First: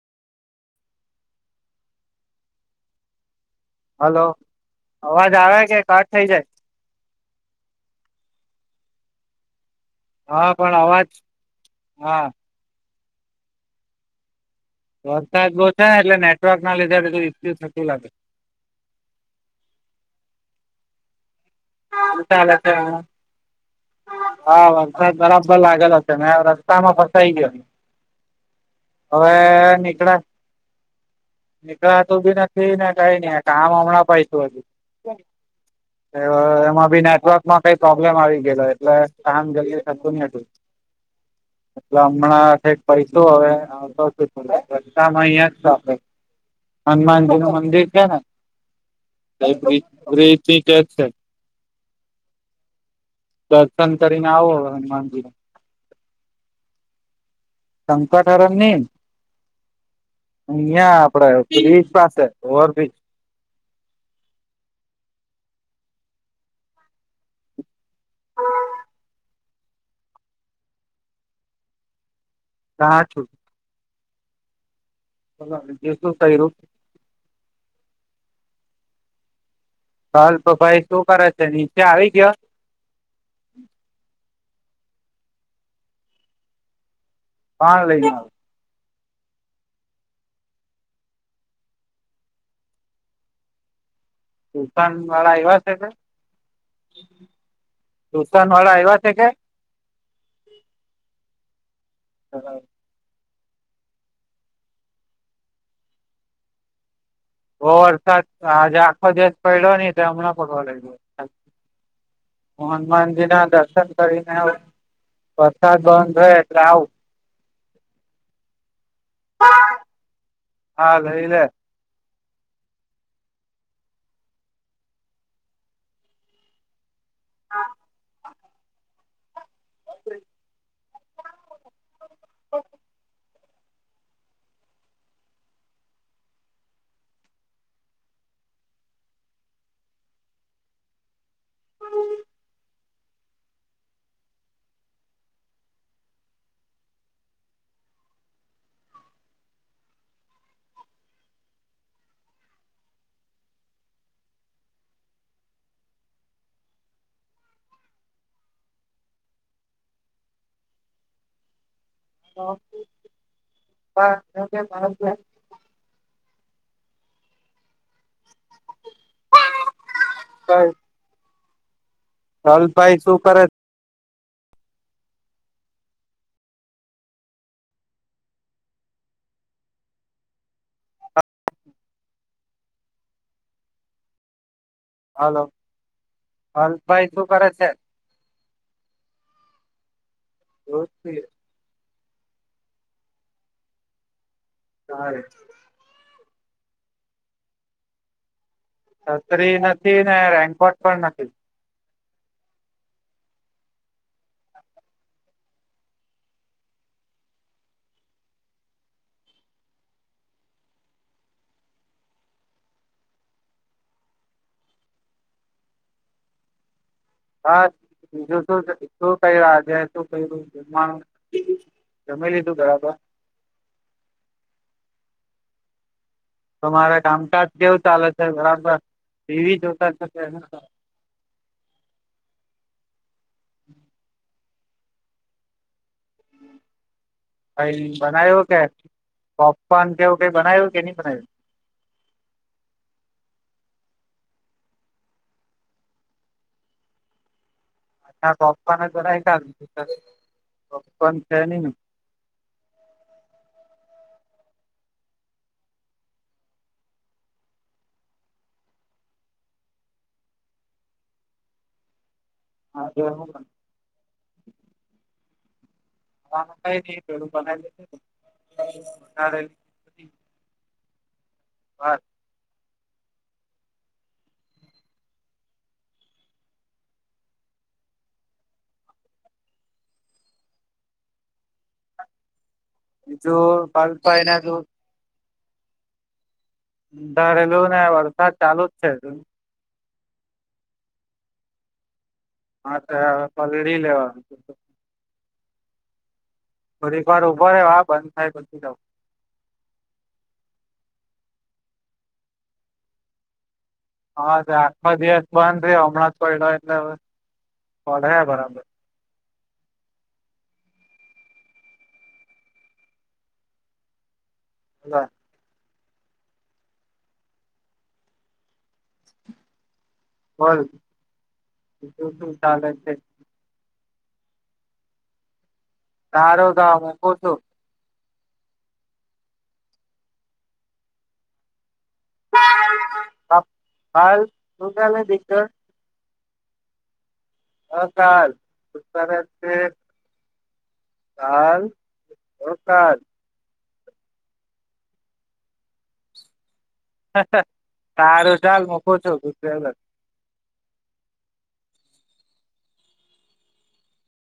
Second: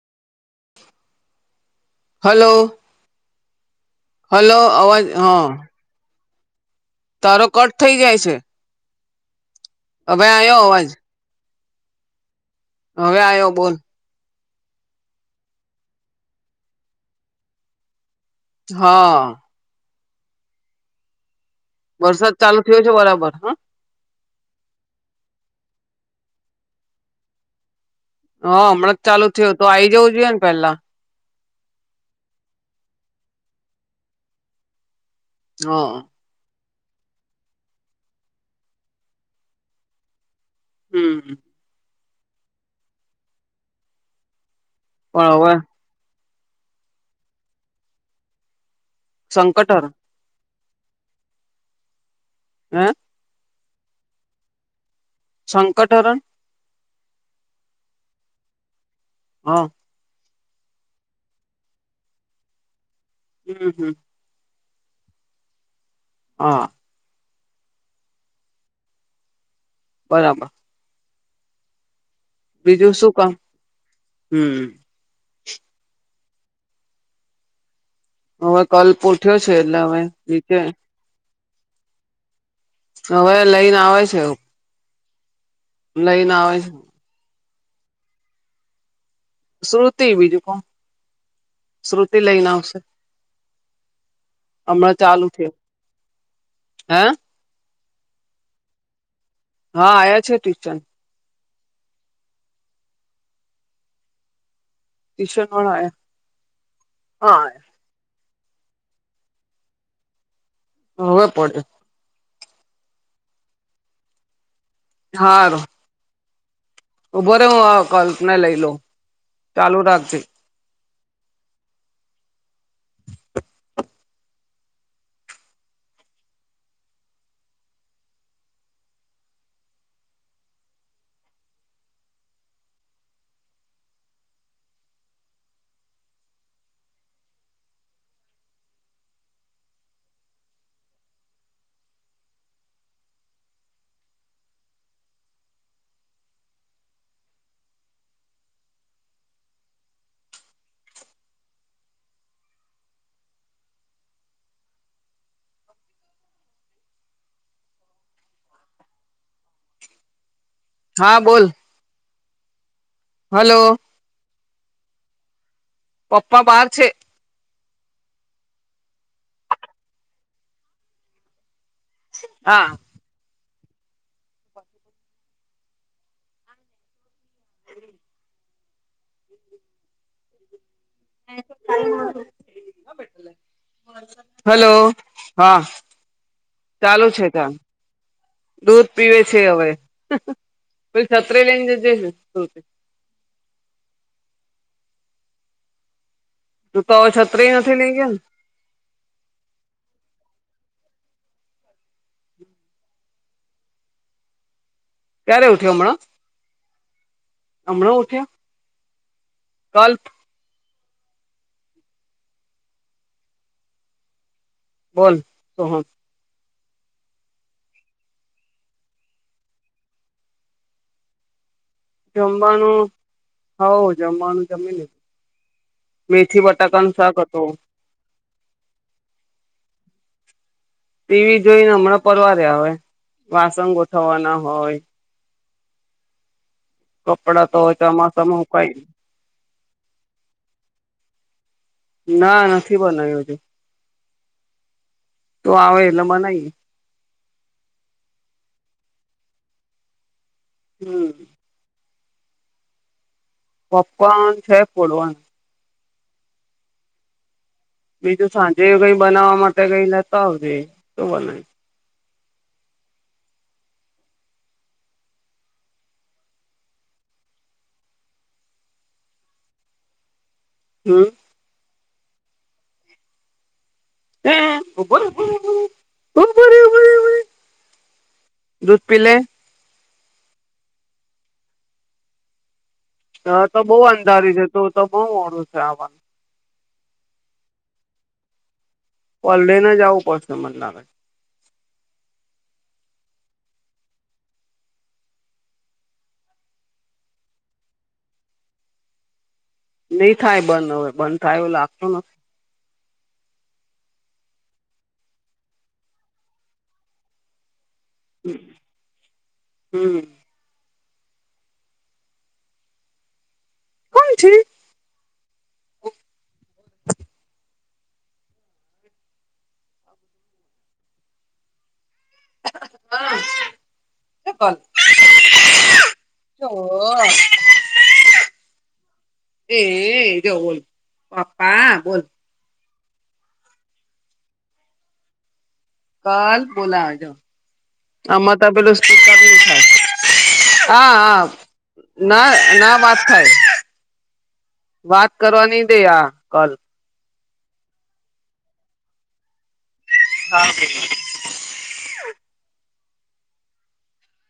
Hello hello અવાજ આવે કે કટ થઈ જાય તારો કટ થઈ જાય છે હવે હા આવ્યો પણ અવાજ હા હવે આવ્યો બોલ વરસાદ બો છે એટલે નેટવર્ક ના લીધેટલું સતું લાગે હા શું વરસાદ ચાલે ચાલુ થયો છે બરાબર હા હા વરસાદ બરાબર લાગેલો હશે ને રસ્તા માં ફસાઈ ગયો હ હમણાં ચાલુ હવે થયું તો આઈ જવું નીકળા જોઈએ ને પેલા નીકળાતું બી નથી ને કઈ નઈ કામ હમણાં પાય તું હજ હ એમાં બી નેટવર્ક માં કઈ પ્રોબ્લેમ આવી ગયો એટલે કામ જ થતું નહ હતું હમ્મ એટલે હમણાંક પૈસો હવે તો રતામાં પણ હવે અહિયાં જ આપડે હનુમાનજી નું મંદિર છે ને સંકટહર સા કે છે હમ્મ દર્શન કરીને આવો હનુમાનજીને સંકટ હરણ શંકાઠરણની હા અહં આપડે બ્રિજ પાસે ઓવર બિજ હમ હમ હ બરાબર બીજું તા શું છું કામ હમ હ દસ થ હવે કલ પોઠ્યો છે એટલે હમે નીચે ભાઈ શું કરે છે નીચે આવી ગયો હવે લઈને આવે છે એવું લઈને આવે પા લઈ શુતિ બીજું કોણ શ્રુતિ લઈને આવશે હમણાં તુસાન ચાલુ વાળા થયું એવા છે કે હે તુશાન વાળા એવા છે કે હા આવ્યા છે ટ્યુશન [unintelligible] તીશનોળયા હા બ વરસાદ આજે આખો દિવસ પડ્યો નહી તો હમણાં પડવા લાગ હવે પડે હનુમાનજી ના દર્શન કરીને વરસાદ બંધ થ એટલે આવું ઉભોરે હું આ કલ્પના લઈ લઉ ચાલુ રાખતી હાઈલે [inaudible] [inaudible] [inaudible] [inaudible] હા બોલ તો હલો [unintelligible] પપ્પા બહાર છે હ અલ હા ભાઈ શું કરે છે હમ હલો હા ચાલુ અલ્ભાઈ શું કરે ચાલુ છે દૂધ પીવે છે હવે પ છત્ર લઈને જજ દૂધ સાર તું તો હવે છત્રી નથી લઈ ગયા ને છતરી નથી ને રેન્કોટ પણ નથી ક્યારે ઉઠ્યા હમણાં હમણાં ઉઠ્યા કાલ બોલ તો હ હા બીજું શું શું ક આજે શું ક્યું જમવાનું હો જમવાનું જમીને મેથી બટાકાનું તમારે શાક હતો કામકાજ કેવું ચાલે છે બરાબર એીવી જોતા ટીવી જોઈને હમણાં પરવારે આવે વાસંગોઠવાના હોય કપડાં તો ભઈ ચોમાસામાં બનાવ્યો કે હુકાય પોપકોર્ન કેવું કઈ બનાવ્યું કે નહી બનાવ્યું ના નથી બનાધું તું આવે એટલે મનાઈ અા પપ્પન તો હમ પપ્પ છે ન પપ્પા છે પડવાનું બીજું સાંજે કઈ બનાવવા માટે કઈ લેતા આવજે તો બનાય હા એ હ કું બના હમ હા હબર હબર [unintelligible] દૂધ પીલે. ત્યા તો બીજું બઉ પલ્પ અંધારયુ એના છે, જો તો તો બઉ મોડુ થાય અમાર. ધારેલુંને વરસાદ ચાલુ જ છે હજુ. પલળીને જ આવું પડશે મન લાગે. હા, તે હવે પલળડી લેવાનું તો તો. થોડીક વાર ઊભો રે વા બંધ થાય પછી જવ. ની થાય બંધ હવે, બંધ થાય એવું લાગતું નથી. હા જ આખા દિવસ બંધ રહ્યો, હમણા જ પડ્યો એટલે હવે પડહે બરાબર. હમ. કોણ છે? બોલ, બીજું શું ચાલે છે? એપલ. સારું તો ઓ મૂકું છું એ, જોવ બોલ. પપ્પા બોલ. પપ્પ, હાલ શું ચાલે દીકરા? કલ બોલાવે જો. કાલ કાલ આમા તો પેલું સ્પીકરનું છે. હા, હા. ના, ના કાલ. વાત થાય. વાત કરવા ની દે આ કલ. સારું ચાલ મૂકુ છુ. દૂધ પીલે. હા [unintelligible]